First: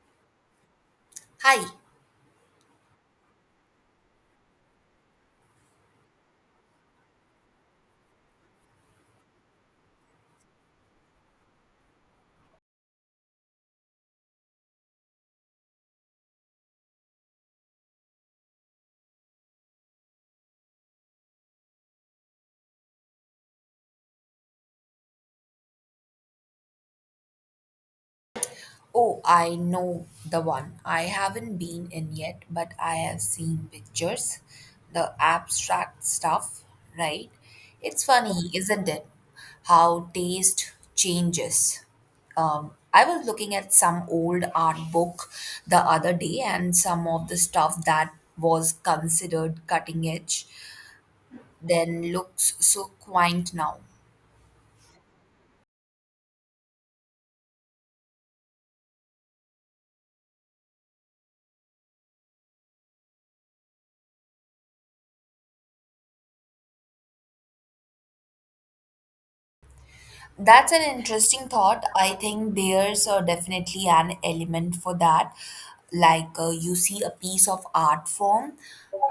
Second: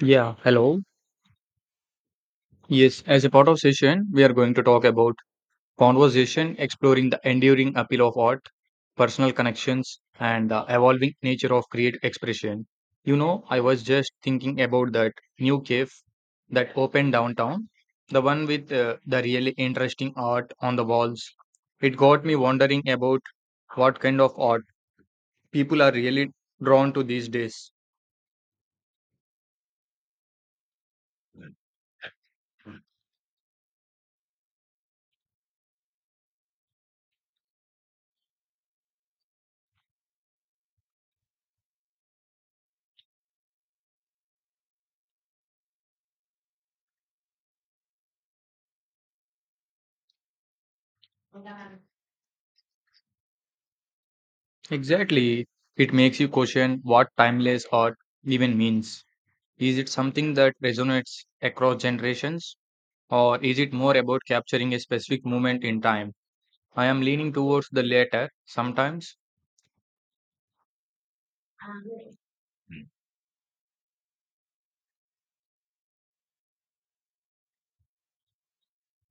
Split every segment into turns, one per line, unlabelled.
Yeah, hello.
Hi.
Yes, as a part of session, we are going to talk about conversation, exploring the enduring appeal of art, personal connections, and the evolving nature of creative expression. You know, I was just thinking about that new cafe that opened downtown, the one with the really interesting art on the walls. It got me wondering about what kind of art people are really drawn to these days.
Oh, I know the one. I haven't been in yet, but I have seen pictures. The abstract stuff, right? It's funny, isn't it? How taste changes. I was looking at some old art book the other day, and some of the stuff that was considered cutting edge then looks so quaint now.
Exactly. It makes you question what timeless art even means. Is it something that resonates across generations, or is it more about capturing a specific moment in time? I am leaning towards the latter sometimes.
That's an interesting thought. I think there's definitely an element for that. Like you see a piece of art form,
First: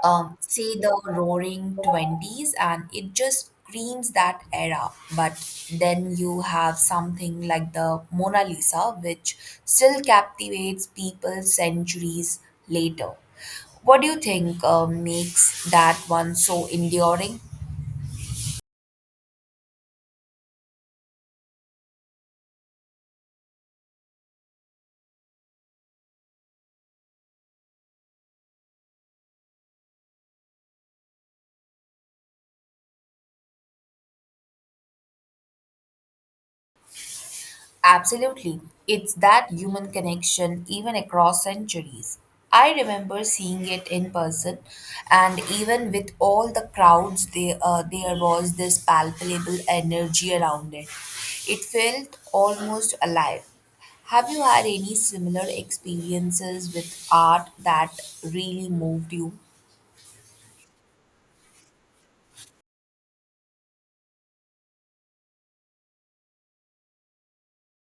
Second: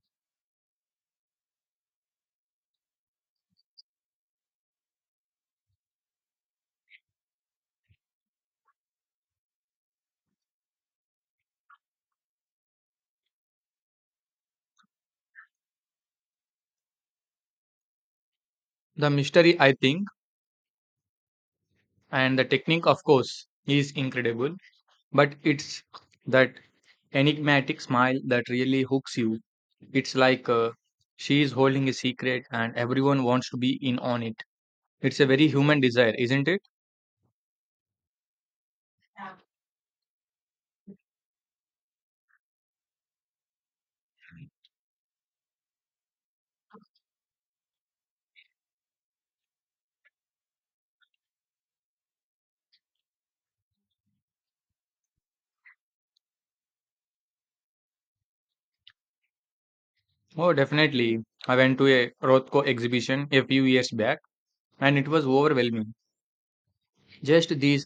say the roaring 20s, and it just screams that era. But then you have something like the Mona Lisa, which still captivates people centuries later. What do you think makes that one so enduring?
The mystery, I think, and the technique, of course, is incredible, but it's that enigmatic smile that really hooks you. It's like she is holding a secret and everyone wants to be in on it. It's a very human desire, isn't it?
Absolutely. It's that human connection even across centuries. I remember seeing it in person, and even with all the crowds, there was this palpable energy around it. It felt almost alive. Have you had any similar experiences with art that really moved you?
Oh, definitely. I went to a Rothko exhibition a few years back and it was overwhelming. Just these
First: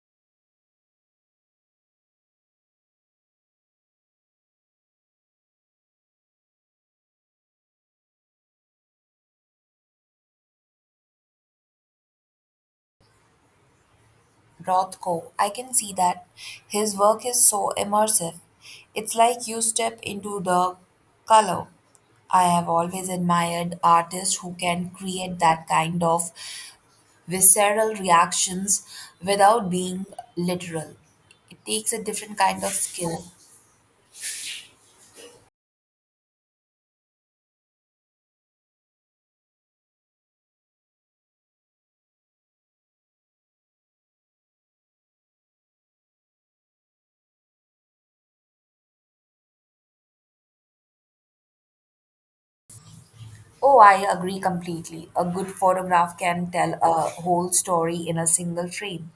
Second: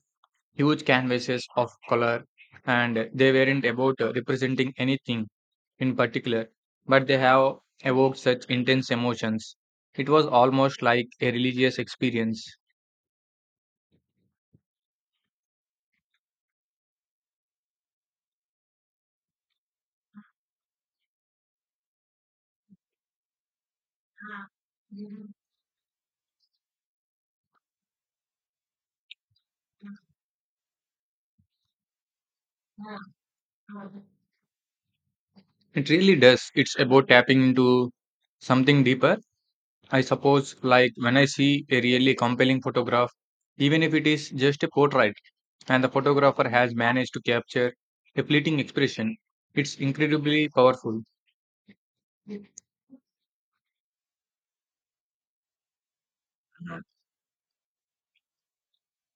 huge canvases of color, and they weren't about representing anything in particular, but they have evoked such intense emotions. It was almost like a religious experience.
Rothko, I can see that. His work is so immersive. It's like you step into the color. I have always admired artists who can create that kind of visceral reactions without being literal. It takes a different kind of skill.
It really does. It's about tapping into something deeper. I suppose, like when I see a really compelling photograph, even if it is just a portrait, and the photographer has managed to capture a fleeting expression, it's incredibly powerful.
Oh, I agree completely. A good photograph can tell a whole story in a single frame.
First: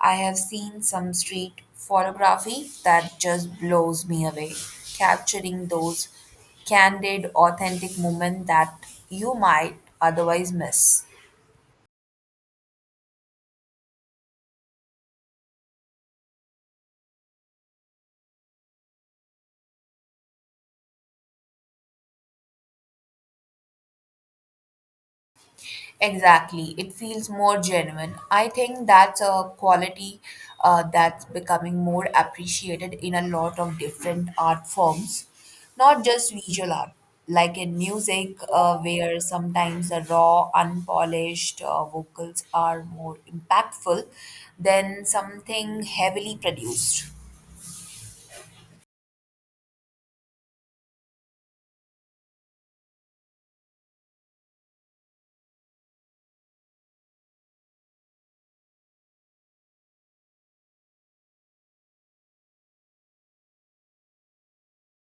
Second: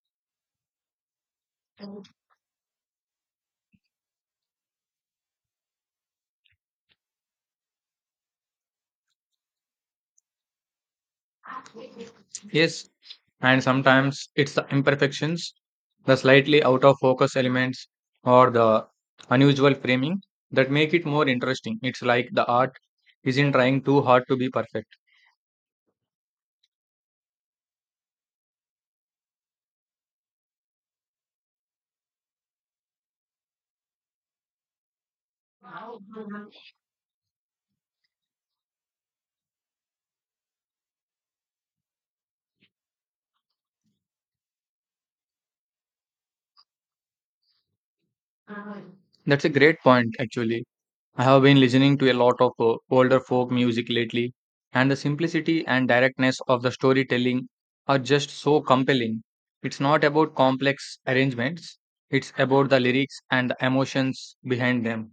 I have seen some street photography that just blows me away, capturing those candid, authentic moments that you might otherwise miss.
Yes, and sometimes it's the imperfections, the slightly out of focus elements, or the unusual framing that make it more interesting. It's like the art isn't trying too hard to be perfect.
Exactly. It feels more genuine. I think that's a quality that's becoming more appreciated in a lot of different art forms, not just visual art, like in music, where sometimes the raw, unpolished vocals are more impactful than something heavily produced.
That's a great point, actually. I have been listening to a lot of older folk music lately, and the simplicity and directness of the storytelling are just so compelling. It's not about complex arrangements, it's about the lyrics and the emotions behind them.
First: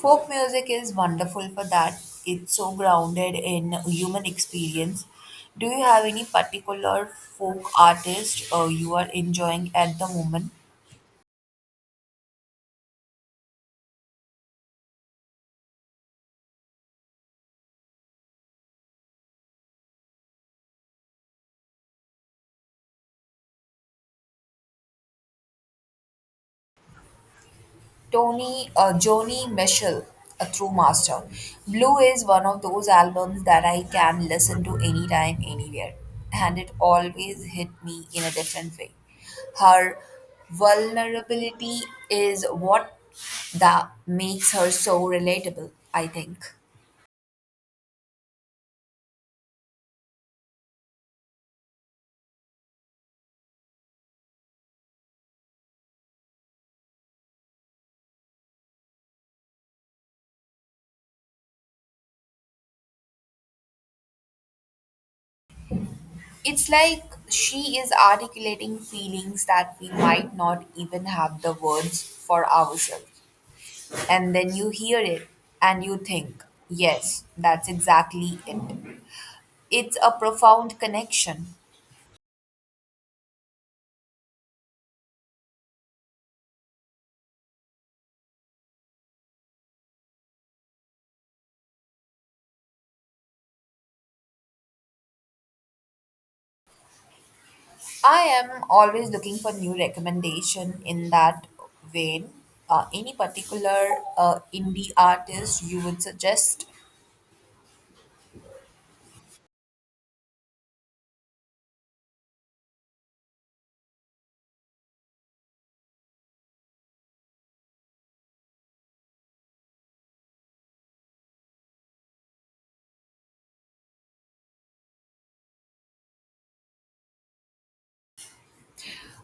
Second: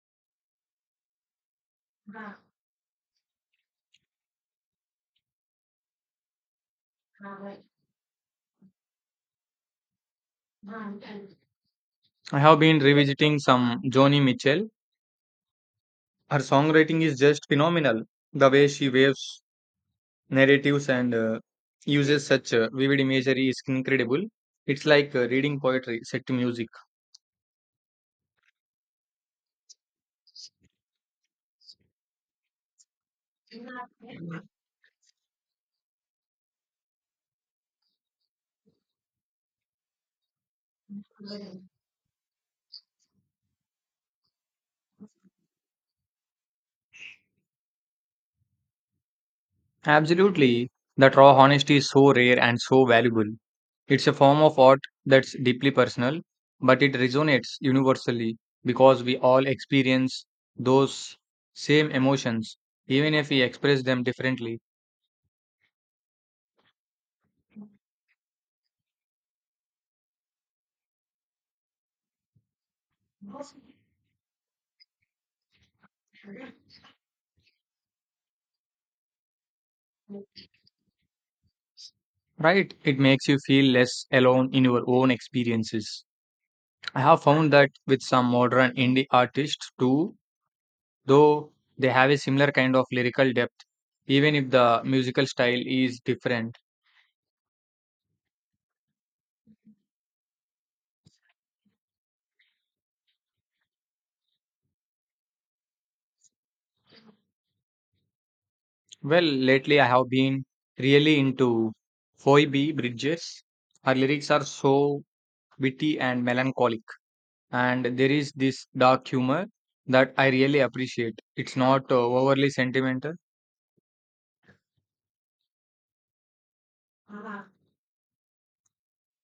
Folk music is wonderful for that. It's so grounded in human experience. Do you have any particular folk artist you are enjoying at the moment?
I have been revisiting some Joni Mitchell. Her songwriting is just phenomenal. The way she waves narratives and uses such vivid imagery is incredible. It's like reading poetry set to music.
Tony, Joni Mitchell, a true master. Blue is one of those albums that I can listen to anytime, anywhere, and it always hit me in a different way. Her vulnerability is what that makes her so relatable, I think.
Absolutely. That raw honesty is so rare and so valuable. It's a form of art that's deeply personal, but it resonates universally because we all experience those same emotions, even if we express them differently.
It's like she is articulating feelings that we might not even have the words for ourselves. And then you hear it and you think, yes, that's exactly it. It's a profound connection.
Right? It makes you feel less alone in your own experiences. I have found that with some modern indie artists too, though they have a similar kind of lyrical depth, even if the musical style is different.
I am always looking for new recommendation in that vein. Any particular indie artist you would suggest?
Well, lately I have been really into Phoebe Bridges. Her lyrics are so witty and melancholic, and there is this dark humor that I really appreciate. It's not overly sentimental.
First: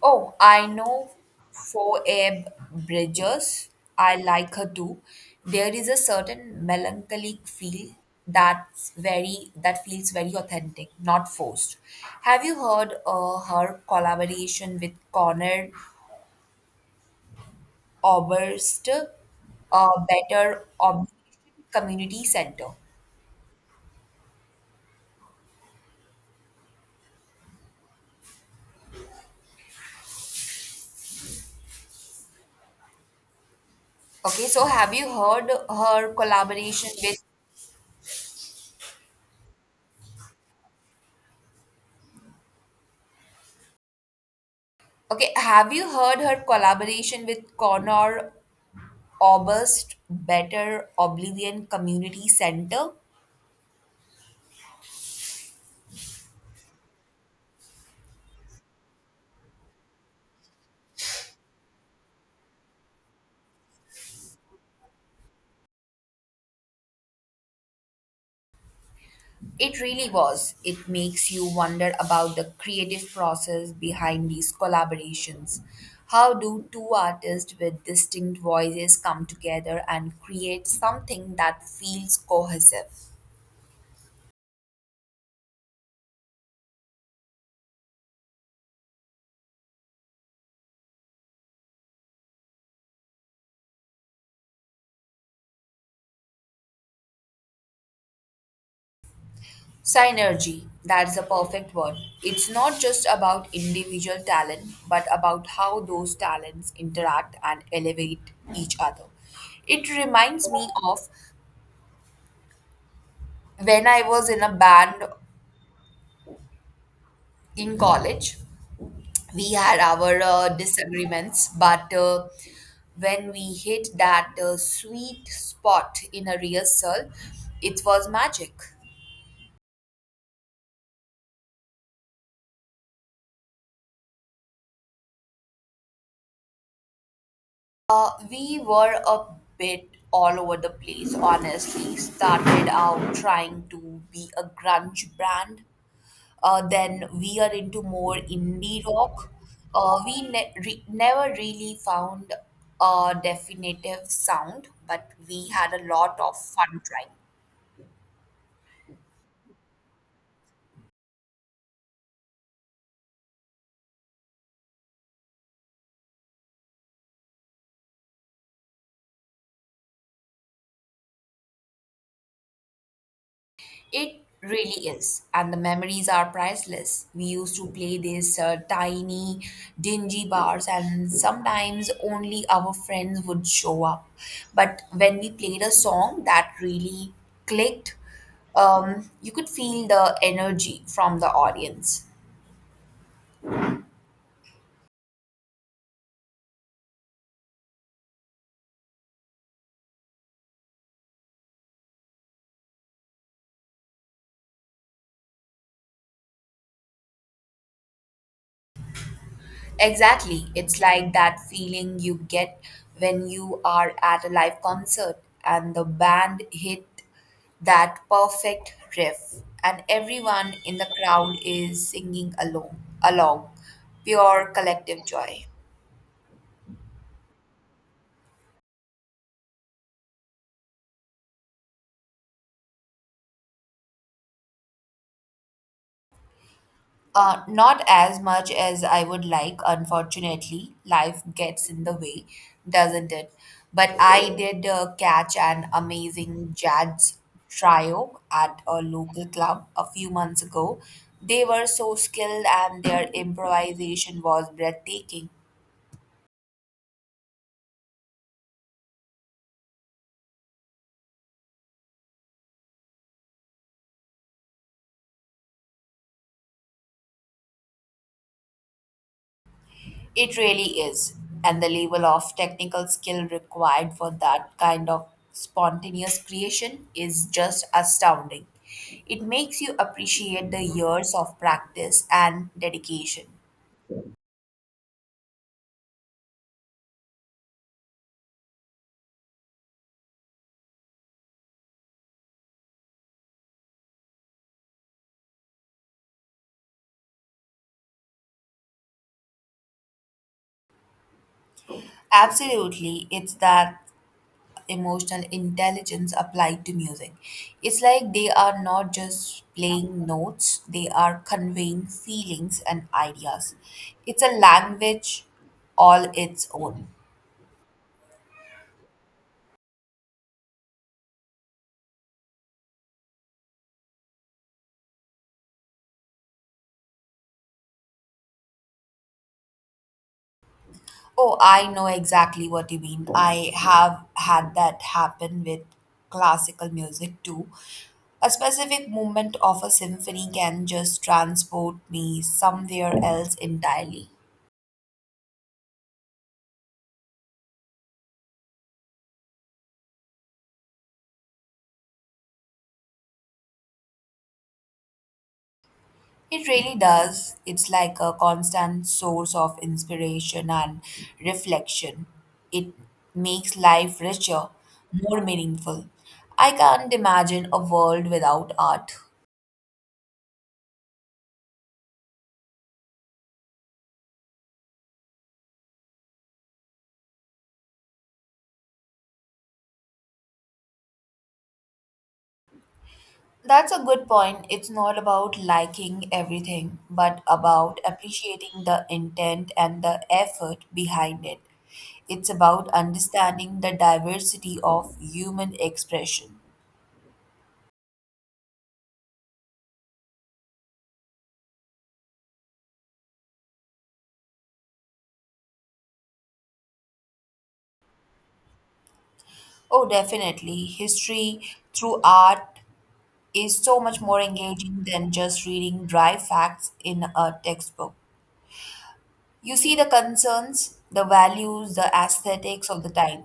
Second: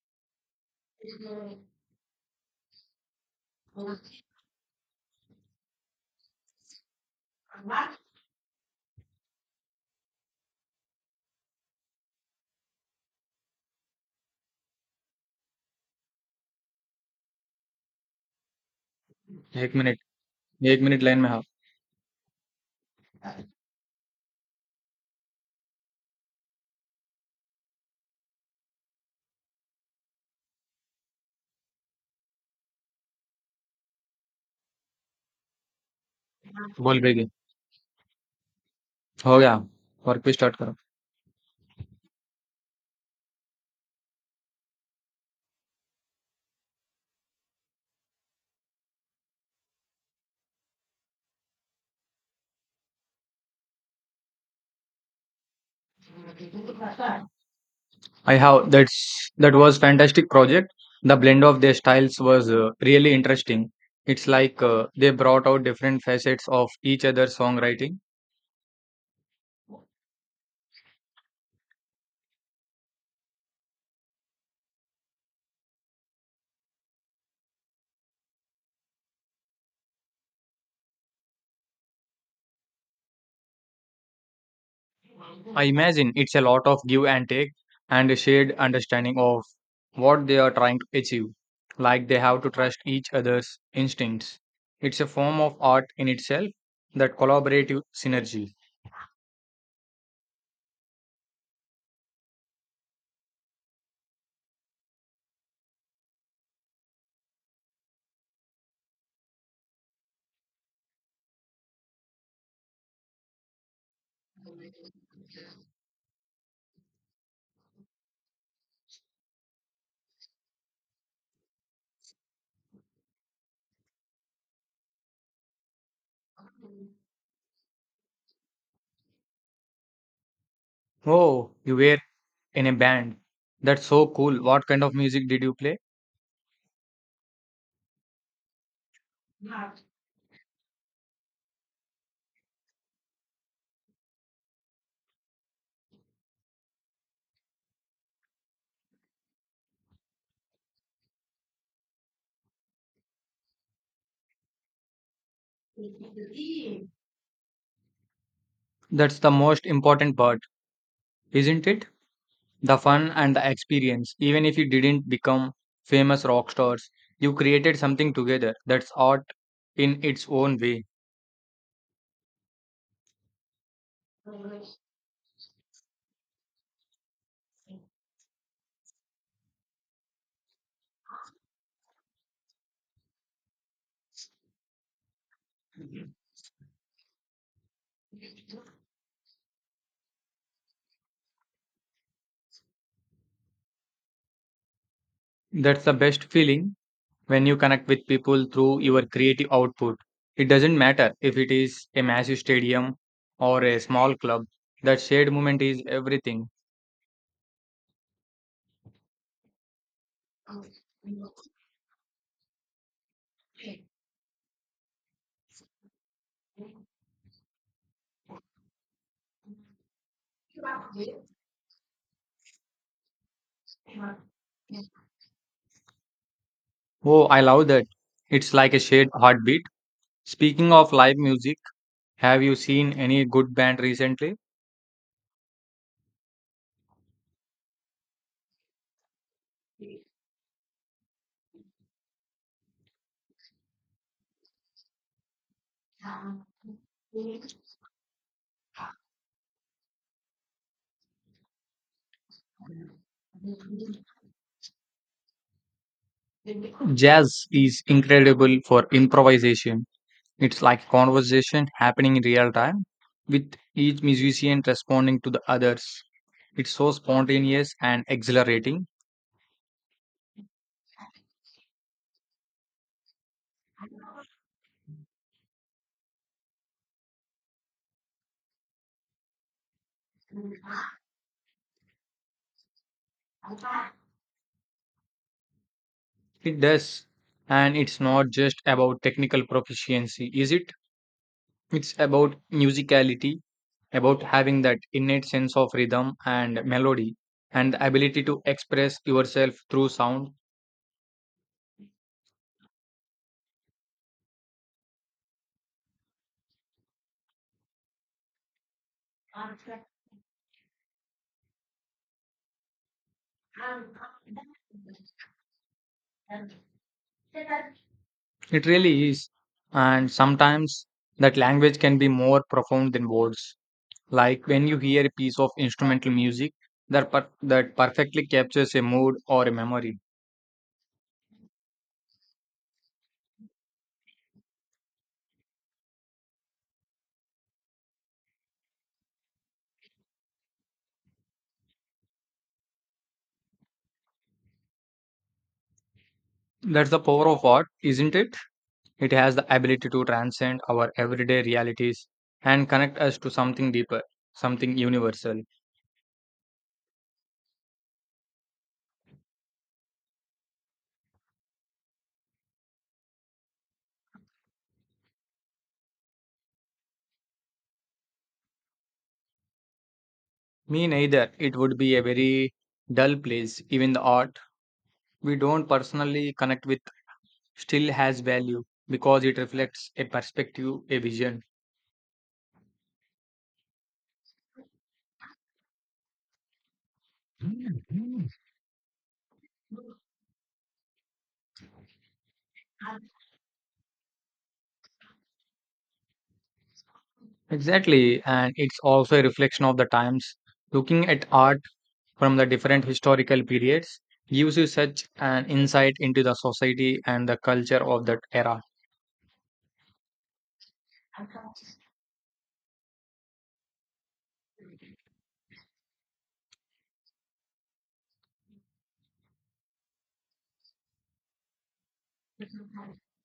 Oh, I know for Abe Bridges. I like her too. There is a certain melancholic feel that feels very authentic, not forced. Have you heard her collaboration with Conrad Oberst,
एक minute
Better
एक minute
Obligation
line में हाँ
Community Center? Okay, so have you heard her collaboration
बोल
with
बेगी हो गया work पे start करो.
Okay, have you heard her collaboration with Conor August Better Oblivion Community Center.
I have, that was fantastic project. The blend of their styles was really interesting. It's like they brought out different facets of each other's songwriting.
It really was. It makes you wonder about the creative process behind these collaborations. How do two artists with distinct voices come together and create something that feels cohesive?
I imagine it's a lot of give and take and a shared understanding of what they are trying to achieve. Like they have to trust each other's instincts. It's a form of art in itself, that collaborative synergy.
Synergy, that's the perfect word. It's not just about individual talent, but about how those talents interact and elevate each other. It reminds me of when I was in a band in college, we had our disagreements, but when we hit that sweet spot in a rehearsal, it was magic.
Oh, you were in a band. That's so cool. What kind of music did you play?
We were a bit all over the place, honestly. Started out trying to be a grunge band, then we are into more indie rock. We never really found a definitive sound, but we had a lot of fun trying.
That's the most important part, isn't it? The fun and the experience. Even if you didn't become famous rock stars, you created something together that's art in its own way.
It really is, and the memories are priceless. We used to play these tiny, dingy bars, and sometimes only our friends would show up. But when we played a song that really clicked, you could feel the energy from the audience.
That's the best feeling when you connect with people through your creative output. It doesn't matter if it is a massive stadium or a small club, that shared moment is everything.
Exactly. It's like that feeling you get when you are at a live concert and the band hit that perfect riff and everyone in the crowd is singing along. Pure collective joy.
Oh, I love that. It's like a shared heartbeat. Speaking of live music, have you seen any good band recently?
Not as much as I would like, unfortunately. Life gets in the way, doesn't it? But I did catch an amazing jazz trio at a local club a few months ago. They were so skilled and their improvisation was breathtaking.
Jazz is incredible for improvisation. It's like conversation happening in real time, with each musician responding to the others. It's so spontaneous and exhilarating.
It really is. And the level of technical skill required for that kind of spontaneous creation is just astounding. It makes you appreciate the years of practice and dedication.
It does. And it's not just about technical proficiency, is it? It's about musicality, about having that innate sense of rhythm and melody, and the ability to express yourself through sound.
Absolutely, it's that emotional intelligence applied to music. It's like they are not just playing notes, they are conveying feelings and ideas. It's a language all its own.
It really is. And sometimes that language can be more profound than words. Like when you hear a piece of instrumental music that perfectly captures a mood or a memory.
Oh, I know exactly what you mean. I have had that happen with classical music too. A specific movement of a symphony can just transport me somewhere else entirely.
That's the power of art, isn't it? It has the ability to transcend our everyday realities and connect us to something deeper, something universal.
It really does. It's like a constant source of inspiration and reflection. It makes life richer, more meaningful. I can't imagine a world without art.
Me neither. It would be a very dull place. Even the art we don't personally connect with still has value because it reflects a perspective, a vision.
That's a good point. It's not about liking everything, but about appreciating the intent and the effort behind it. It's about understanding the diversity of human expression.
Exactly, and it's also a reflection of the times. Looking at art from the different historical periods gives you such an insight into the society and the culture of that era.
Oh, definitely. History through art is so much more engaging than just reading dry facts in a textbook. You see the concerns, the values, the aesthetics of the time.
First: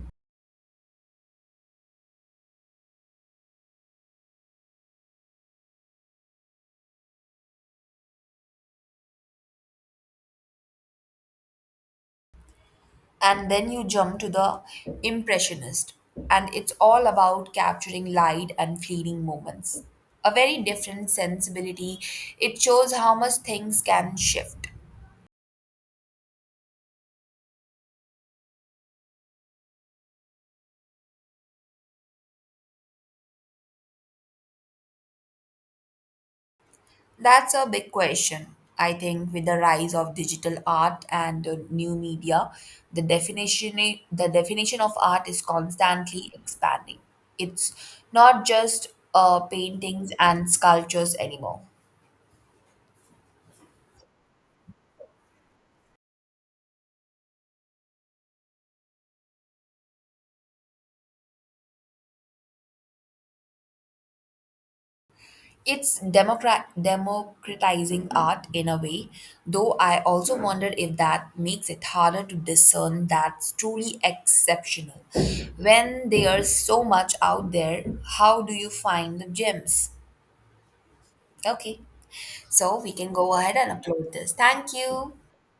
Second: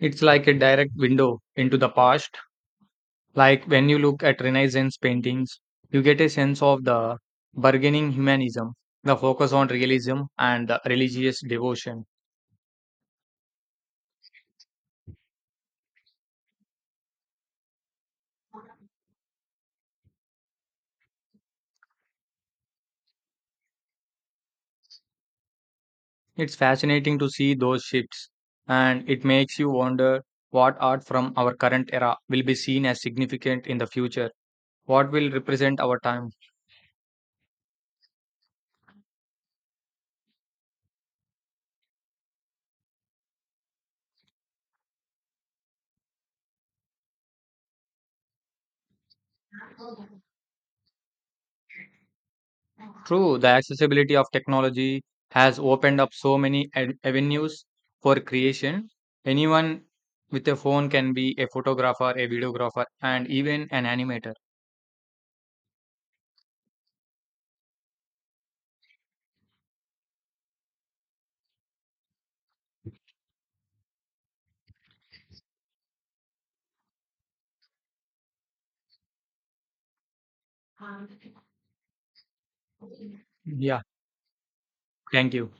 It's like a direct window into the past. Like when you look at Renaissance paintings, you get a sense of the bargaining humanism, the focus on realism, and the religious devotion.
And then you jump to the impressionist, and it's all about capturing light and fleeting moments, a very different sensibility. It shows how much things can shift.
It's fascinating to see those shifts, and it makes you wonder what art from our current era will be seen as significant in the future. What will represent our time?
That's a big question. I think with the rise of digital art and new media, the definition the definition of art is constantly expanding. It's not just paintings and sculptures anymore.
True, the accessibility of technology has opened up so many avenues for creation. Anyone with a phone can be a photographer, a videographer, and even an animator.
It's democratizing art in a way, though I also wonder if that makes it harder to discern that's truly exceptional. When there's so much out there, how do you find the gems? Okay, so we can go ahead and
Yeah,
upload this. Thank you.
thank you.